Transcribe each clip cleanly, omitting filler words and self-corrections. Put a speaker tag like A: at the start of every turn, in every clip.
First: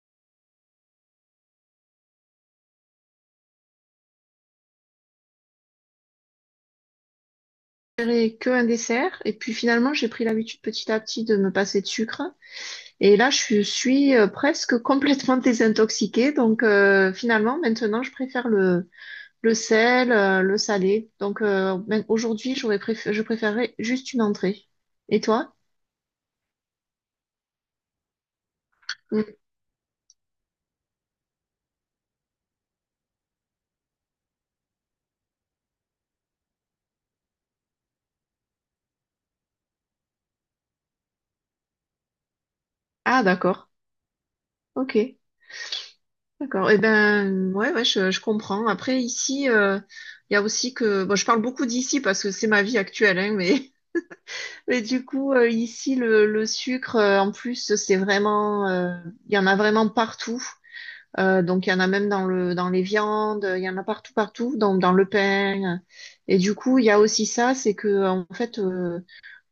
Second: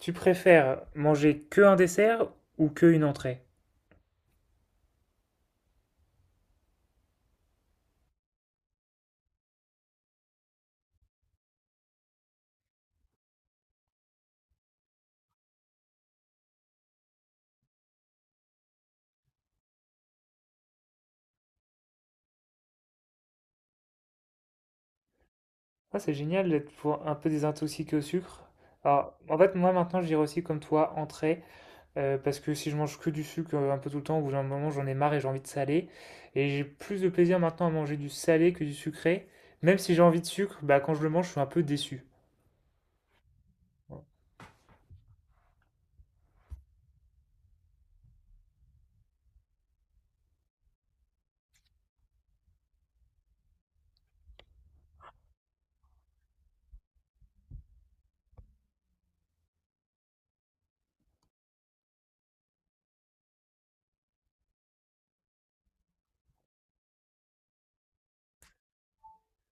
A: Tu préfères manger que un dessert ou que une entrée?
B: Préférais que un dessert. Et puis finalement, j'ai pris l'habitude petit à petit de me passer de sucre. Et là, je suis presque complètement désintoxiquée. Finalement, maintenant, je préfère le sel, le salé. Même aujourd'hui, je préférerais juste une entrée. Et toi?
A: Ah, c'est génial d'être pour un peu désintoxiqué au sucre. Alors,
B: Mm.
A: en fait, moi maintenant, je dirais aussi comme toi, entrée, parce que si je mange que du sucre un peu tout le temps, au bout d'un moment, j'en ai marre et j'ai envie de salé. Et j'ai plus de plaisir maintenant à manger du salé que du sucré. Même si j'ai envie de sucre, bah, quand je le mange, je suis un peu déçu.
B: Ah, d'accord. Ok. D'accord. Eh ben, ouais, ouais, je comprends. Après, ici, il y a aussi que, bon, je parle beaucoup d'ici parce que c'est ma vie actuelle, hein, mais… Et du coup, ici, le sucre, en plus, il y en a vraiment partout. Donc, il y en a même dans dans les viandes, il y en a partout, partout, dans le pain. Et du coup, il y a aussi ça, c'est que, en fait,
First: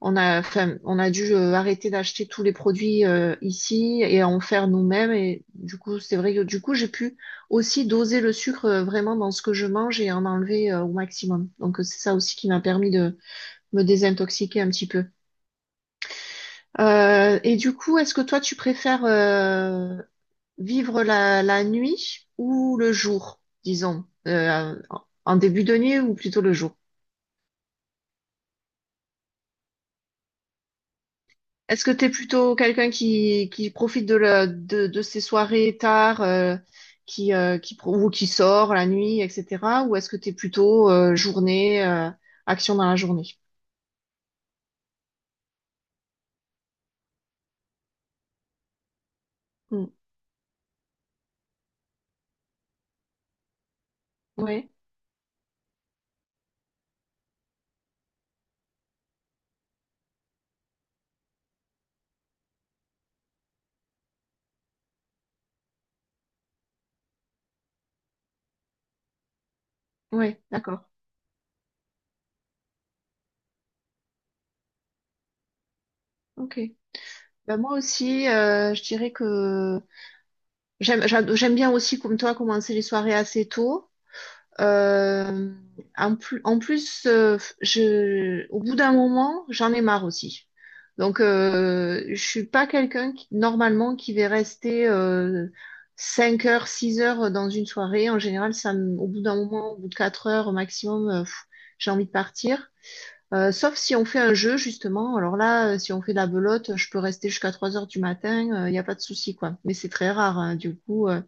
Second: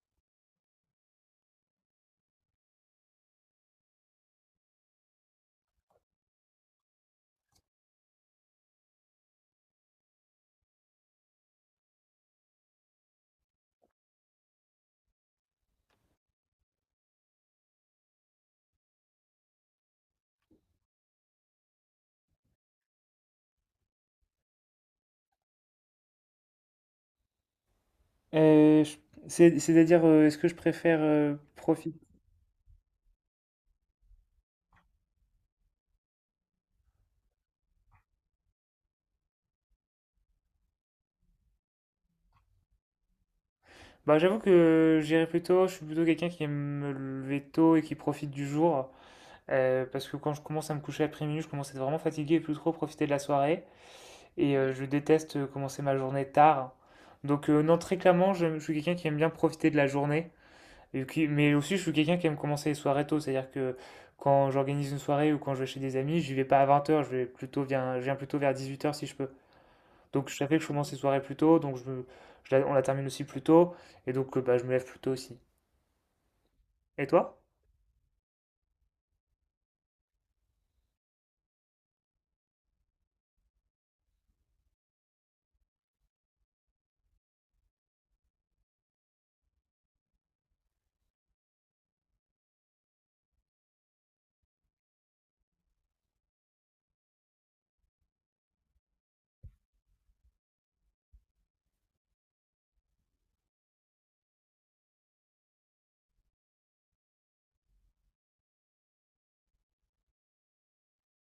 B: on a, enfin, on a dû arrêter d'acheter tous les produits ici et en faire nous-mêmes. Et du coup, c'est vrai que du coup, j'ai pu aussi doser le sucre vraiment dans ce que je mange et en enlever au maximum. Donc, c'est ça aussi qui m'a permis de me désintoxiquer un petit peu. Et du coup, est-ce que toi, tu préfères vivre la nuit ou le jour, disons, en début de nuit ou plutôt le jour?
A: Euh, je- C'est-à-dire, est-ce que je préfère
B: Est-ce que
A: profiter?
B: tu es plutôt quelqu'un qui profite de, de ses soirées tard, ou qui sort la nuit, etc. Ou est-ce que tu es plutôt journée, action dans la journée?
A: Bah, j'avoue que j'irai plutôt, je suis plutôt quelqu'un qui aime me lever tôt et qui profite du jour.
B: Oui,
A: Parce que quand je commence à me coucher après minuit, je commence à être vraiment fatigué et plus trop profiter de la soirée. Et
B: ouais,
A: je déteste commencer ma journée tard. Donc non, très clairement, je suis quelqu'un qui aime bien profiter de la journée. Mais aussi, je suis quelqu'un qui aime commencer les soirées tôt. C'est-à-dire que quand j'organise une soirée ou quand je vais chez des amis, je vais pas à 20 heures. Je vais plutôt, je viens plutôt vers 18 heures si je peux. Donc je
B: ouais,
A: savais que je
B: d'accord.
A: commence les soirées plus tôt, donc je, me- je la- on la termine aussi plus tôt. Et donc bah, je me lève plus tôt aussi.
B: Ok.
A: Et toi?
B: Ben moi aussi, je dirais que… J'aime bien aussi, comme toi, commencer les soirées assez tôt. Euh, en plus au bout d'un moment, j'en ai marre aussi. Donc, je suis pas quelqu'un qui, normalement, qui va rester 5 heures, 6 heures dans une soirée. En général, au bout d'un moment, au bout de 4 heures au maximum, j'ai envie de partir. Sauf si on fait un jeu, justement. Alors là, si on fait de la belote, je peux rester jusqu'à 3 heures du matin, il n'y a pas de souci, quoi. Mais c'est très rare, hein, du coup. euh,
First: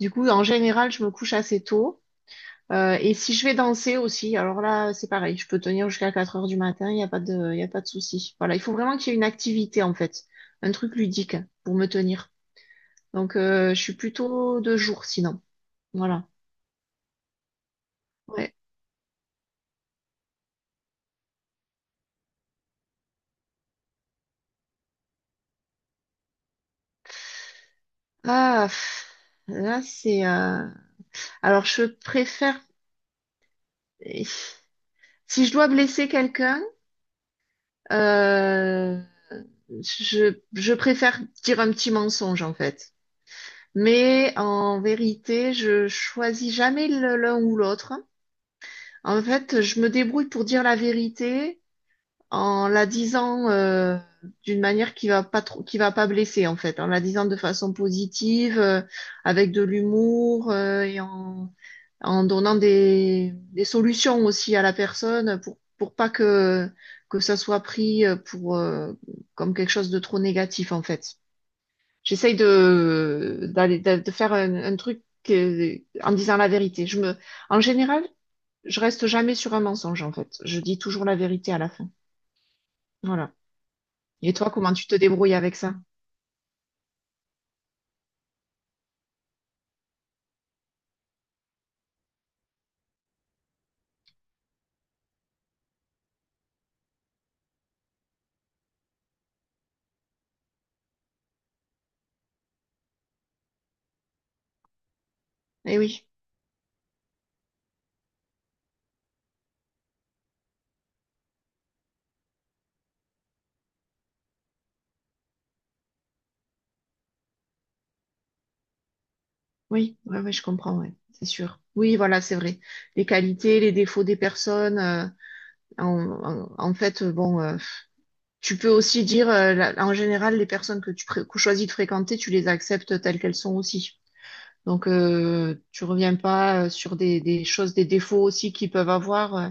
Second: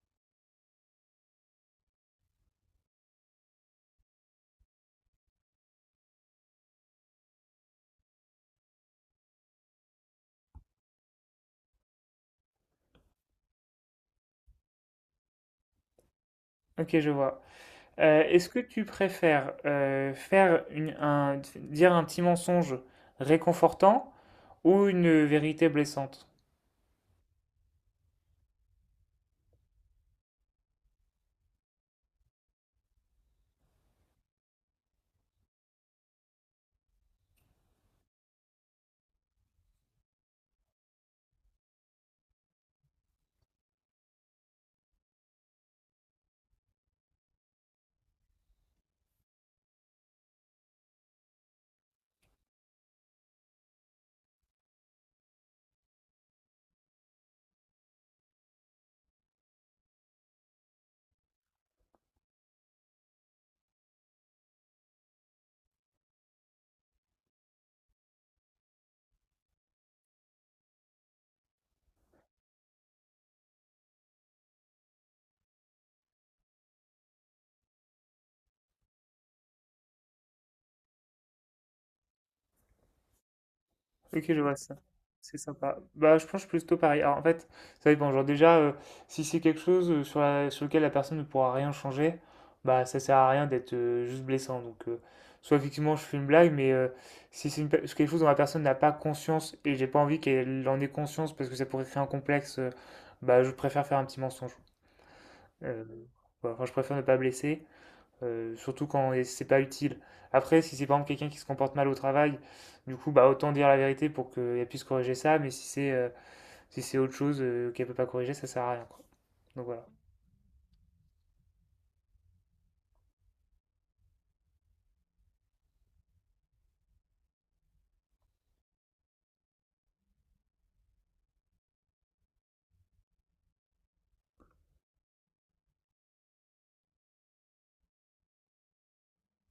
B: du coup, En général, je me couche assez tôt. Et si je vais danser aussi, alors là, c'est pareil, je peux tenir jusqu'à 4 heures du matin, il y a pas de souci. Voilà, il faut vraiment qu'il y ait une activité, en fait, un truc ludique pour me tenir. Donc, je suis plutôt de jour, sinon. Voilà.
A: Ok, je vois. Est-ce
B: Ouais.
A: que tu préfères dire un petit mensonge réconfortant ou une vérité blessante?
B: Ah, pff, Là, alors, je préfère… Si je dois blesser quelqu'un, euh, je préfère dire un petit mensonge, en fait. Mais en vérité, je choisis jamais l'un ou l'autre. En fait, je me débrouille pour dire la vérité en la disant d'une manière qui va pas blesser en fait, en la disant de façon positive, avec de l'humour en donnant des solutions aussi à la personne pour pas que ça soit pris pour comme quelque chose de trop négatif en fait. J'essaye de faire un truc euh, en disant la vérité. En général, je reste jamais sur un mensonge, en fait. Je dis toujours la vérité à la fin. Voilà.
A: Ok,
B: Et
A: je
B: toi,
A: vois
B: comment
A: ça.
B: tu te débrouilles
A: C'est
B: avec ça?
A: sympa. Bah, je pense plutôt pareil. Alors, en fait, ça dépend. Genre, déjà, si c'est quelque chose sur lequel la personne ne pourra rien changer, bah, ça sert à rien d'être juste blessant. Donc, soit effectivement, je fais une blague, mais si c'est une pe- si quelque chose dont la personne n'a pas conscience et j'ai pas envie qu'elle en ait conscience parce que ça pourrait créer un complexe, bah, je préfère faire un petit mensonge.
B: Eh
A: Euh,
B: oui.
A: voilà. Enfin, je préfère ne pas blesser, surtout quand et c'est pas utile. Après, si c'est par exemple quelqu'un qui se comporte mal au travail, du coup, bah autant dire la vérité pour qu'elle puisse corriger ça, mais si c'est si c'est autre chose qu'elle peut pas corriger, ça sert à rien, quoi. Donc voilà.
B: Oui, ouais, ouais, je comprends, ouais, c'est sûr. Oui, voilà, c'est vrai. Les qualités, les défauts des personnes. En, En fait, bon, tu peux aussi dire, en général, les personnes que choisis de fréquenter, tu les acceptes telles qu'elles sont aussi. Donc, tu reviens pas sur des choses, des défauts aussi qu'ils peuvent avoir. euh,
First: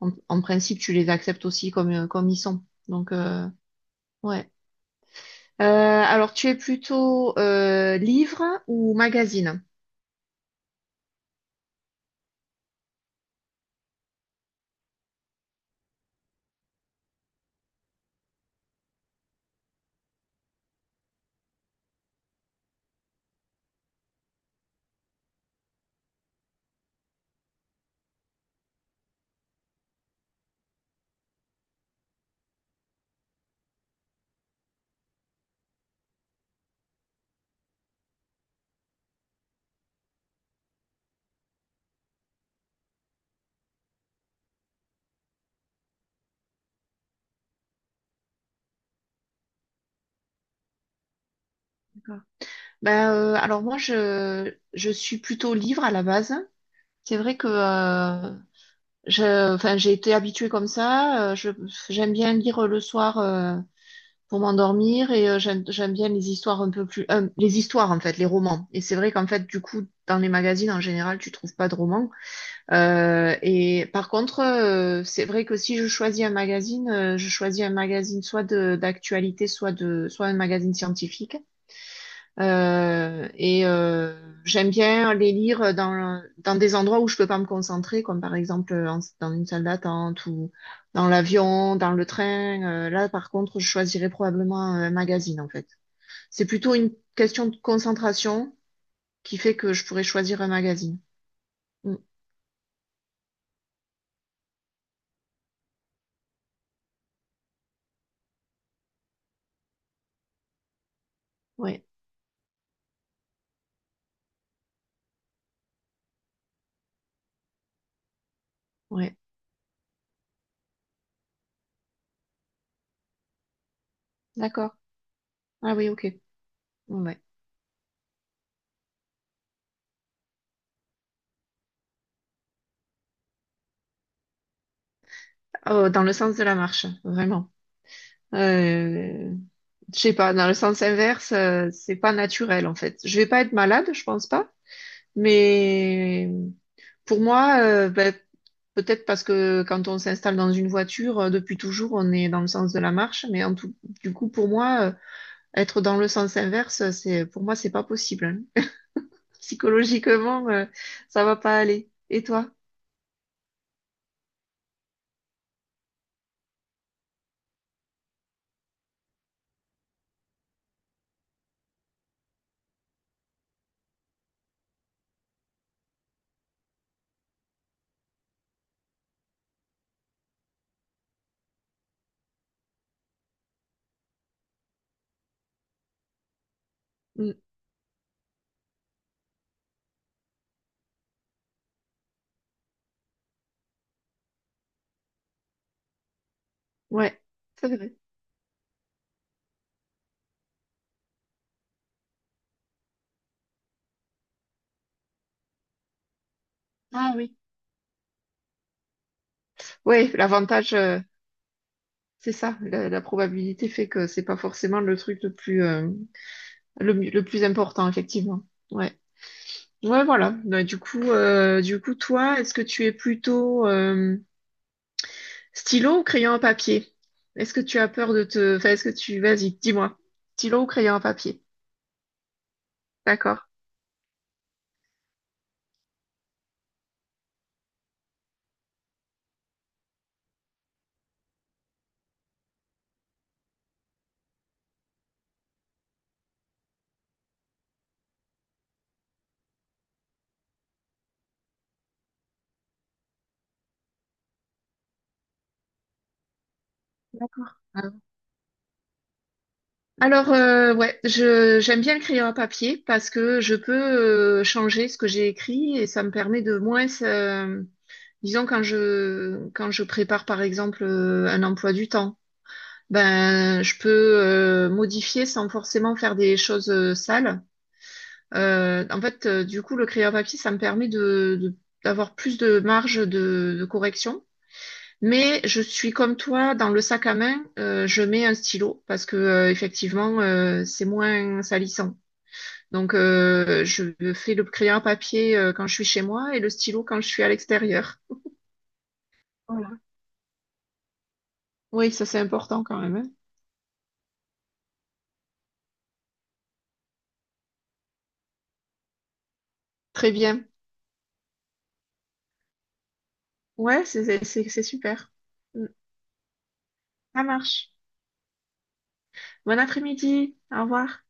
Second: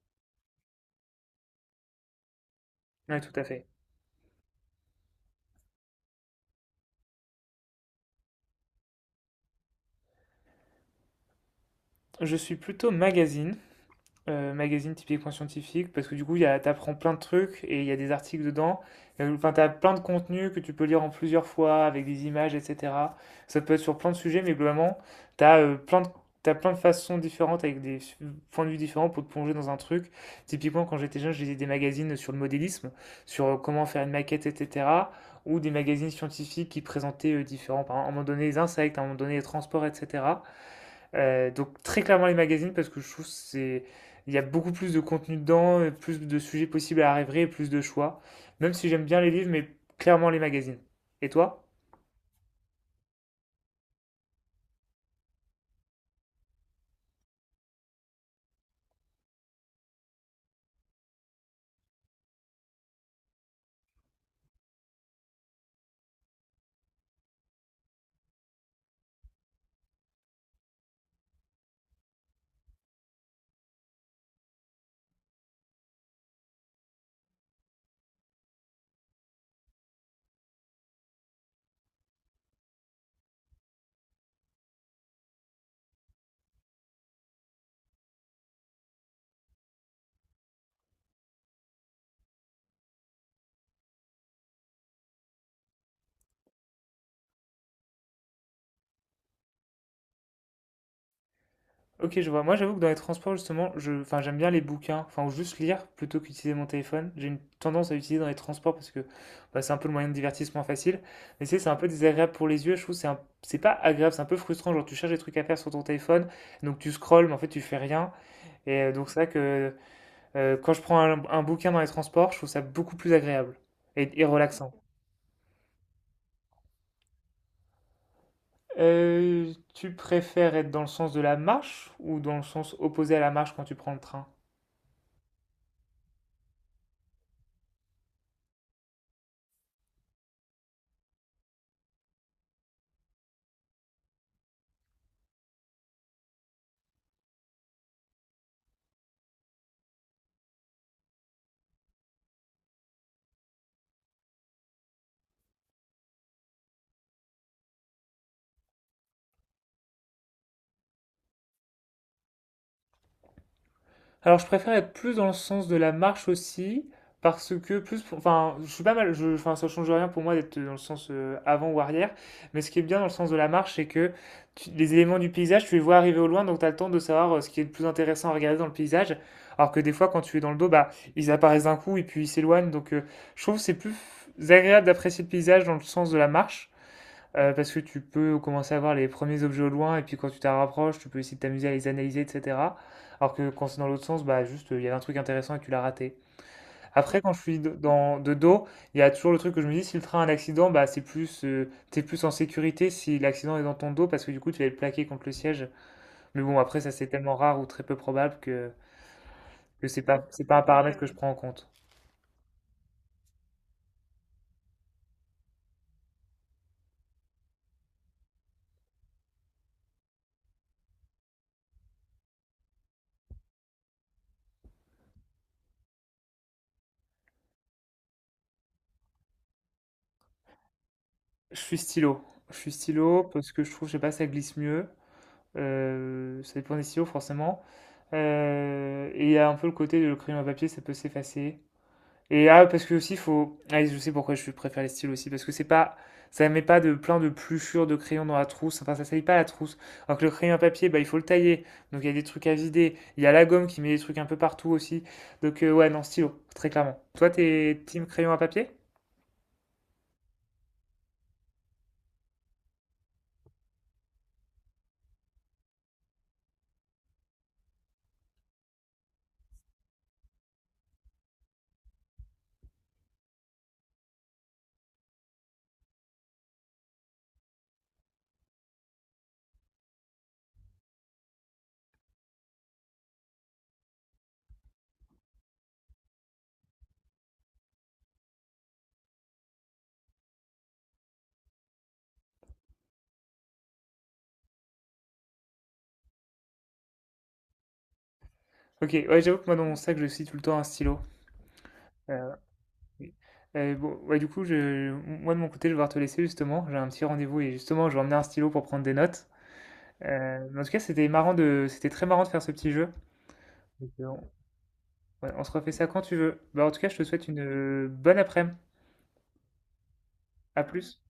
B: en, En principe, tu les acceptes aussi comme, comme ils sont. Donc,
A: Ouais, tout à fait.
B: ouais. Alors, tu es plutôt livre ou magazine?
A: Je suis plutôt magazine. Magazine typiquement scientifique parce que t'apprends plein de trucs et il y a des articles dedans. Enfin, t'as plein de contenus que tu peux lire en plusieurs fois avec des images, etc. Ça peut être sur plein de sujets, mais globalement, t'as euh, plein de, t'as plein de façons différentes avec points de vue différents pour te plonger dans un truc. Typiquement, quand j'étais jeune, je lisais des magazines sur le modélisme, sur comment faire une maquette, etc. Ou des magazines scientifiques qui présentaient différents, par exemple, à un moment donné les insectes, à un moment donné les transports, etc. Donc très clairement les magazines parce que je trouve que c'est il y a beaucoup plus de contenu dedans, et plus de sujets possibles à rêver, et plus de choix. Même si j'aime bien les livres, mais clairement les magazines. Et toi?
B: Ben, alors moi, je suis plutôt livre à la base. C'est vrai que enfin, j'ai été habituée comme ça. J'aime bien lire le soir pour m'endormir et j'aime bien les histoires un peu plus… en fait, les romans. Et c'est vrai qu'en fait, du coup, dans les magazines, en général, tu trouves pas de romans. Et par contre, c'est vrai que si je choisis un magazine, je choisis un magazine d'actualité, soit un magazine scientifique. Euh, et euh, J'aime bien les lire dans des endroits où je peux pas me concentrer, comme par exemple dans une salle d'attente ou dans l'avion, dans le train. Là, par contre, je choisirais probablement un magazine, en fait. C'est plutôt une question de concentration qui fait que je pourrais choisir un magazine. Mm.
A: Ok, je vois. Moi, j'avoue que dans les transports, justement, enfin, j'aime bien les bouquins, enfin, ou juste lire plutôt qu'utiliser mon téléphone. J'ai une tendance à utiliser dans les transports parce que bah, c'est un peu le moyen de divertissement facile. Mais tu sais, c'est un
B: Ouais,
A: peu désagréable pour les yeux. Je trouve que c'est pas agréable, c'est un peu frustrant. Genre, tu cherches des trucs à faire sur ton téléphone, donc tu scrolles, mais en fait, tu fais rien. Et donc,
B: ouais.
A: c'est vrai que quand je prends un bouquin dans les transports, je trouve ça beaucoup plus agréable et relaxant.
B: D'accord. Ah oui, ok. Ouais. Ouais.
A: Tu préfères être dans le sens de la marche ou dans le sens opposé à la marche quand tu prends le train?
B: Oh, dans le sens de la marche, vraiment. Euh… Je sais pas, dans le sens inverse, c'est pas naturel en fait. Je vais pas être malade, je pense pas, mais pour moi, peut-être parce que quand on s'installe dans une voiture, depuis toujours, on est dans le sens de la marche. Mais en tout, du coup, pour moi, être dans le sens inverse, pour moi, c'est pas possible. Hein. Psychologiquement, ça va pas aller. Et toi?
A: Alors, je préfère être plus dans le sens de la marche aussi, parce que enfin, je suis pas mal, je, enfin, ça change rien pour moi d'être dans le sens avant ou arrière, mais ce qui est bien dans le sens de la marche, c'est que les éléments du paysage, tu les vois arriver au loin, donc tu as le temps de savoir ce qui est le plus intéressant à regarder dans le paysage, alors que des fois, quand tu es dans le dos, bah, ils apparaissent d'un coup et puis ils s'éloignent, donc je trouve que c'est plus agréable d'apprécier le paysage dans le sens de la marche.
B: Mm.
A: Parce que tu peux commencer à voir les premiers objets au loin, et puis quand tu t'en rapproches, tu peux essayer de t'amuser à les analyser, etc. Alors que quand c'est dans l'autre sens, bah juste, il y avait un truc intéressant et tu l'as raté. Après,
B: Ouais,
A: quand je suis
B: c'est
A: de-
B: vrai.
A: dans, de dos, il y a toujours le truc que je me dis, si le train a un accident, t'es plus en sécurité si l'accident est dans ton dos, parce que du coup, tu vas être plaqué contre le siège. Mais bon, après, ça c'est
B: Ah oui.
A: tellement rare ou très peu probable que,
B: Ouais,
A: c'est pas un
B: l'avantage,
A: paramètre que je prends en compte.
B: c'est ça. La probabilité fait que c'est pas forcément le truc le plus, le plus important, effectivement. Ouais. Ouais, voilà. Bah, du coup, toi, est-ce que tu es plutôt stylo ou crayon à papier? Est-ce que tu as peur de te… Enfin, est-ce que tu… Vas-y, dis-moi. Stylo ou crayon à papier?
A: Je suis stylo. Je suis stylo
B: D'accord.
A: parce que je trouve, je sais pas, ça glisse mieux. Ça dépend des stylos, forcément. Et il y a un peu le côté de le crayon à papier, ça peut s'effacer. Et ah, parce que aussi, faut. Ah, je sais pourquoi je préfère les styles aussi, parce que c'est pas. Ça met pas de plein de pluchures de crayon dans la trousse, enfin ça salit pas la trousse. Alors que le crayon à papier, bah, il faut le tailler, donc il y a des trucs à vider. Il y a la gomme qui met des trucs un peu partout aussi. Donc ouais, non, stylo, très clairement. Toi,
B: D'accord.
A: t'es
B: Ah.
A: team crayon à papier?
B: Alors, ouais, j'aime bien le crayon à papier parce que je peux changer ce que j'ai écrit et ça me permet de moins… disons, quand je prépare, par exemple, un emploi du temps, ben, je peux modifier sans forcément faire des choses sales. Du coup, le crayon papier, ça me permet d'avoir plus de marge de correction. Mais je suis comme toi, dans le sac à main, je mets un stylo parce que effectivement, c'est moins salissant. Donc, je fais le crayon à papier quand je suis chez moi et le stylo quand je suis à l'extérieur.
A: Ok, ouais, j'avoue que moi dans mon
B: Voilà.
A: sac, je suis tout le temps un stylo.
B: Oui, ça c'est
A: Euh,
B: important quand même. Hein.
A: oui. Bon, ouais, du coup, moi de mon côté, je vais devoir te laisser justement. J'ai un petit rendez-vous et justement, je vais emmener un stylo pour prendre des notes.
B: Très bien.
A: Mais en tout cas, c'était très marrant de faire ce petit jeu.
B: Ouais,
A: Donc,
B: c'est super.
A: ouais, on se
B: Mm.
A: refait ça quand tu veux. Bah, en tout cas, je te
B: Ça
A: souhaite une
B: marche.
A: bonne après-midi.
B: Bon après-midi. Au
A: À plus.
B: revoir.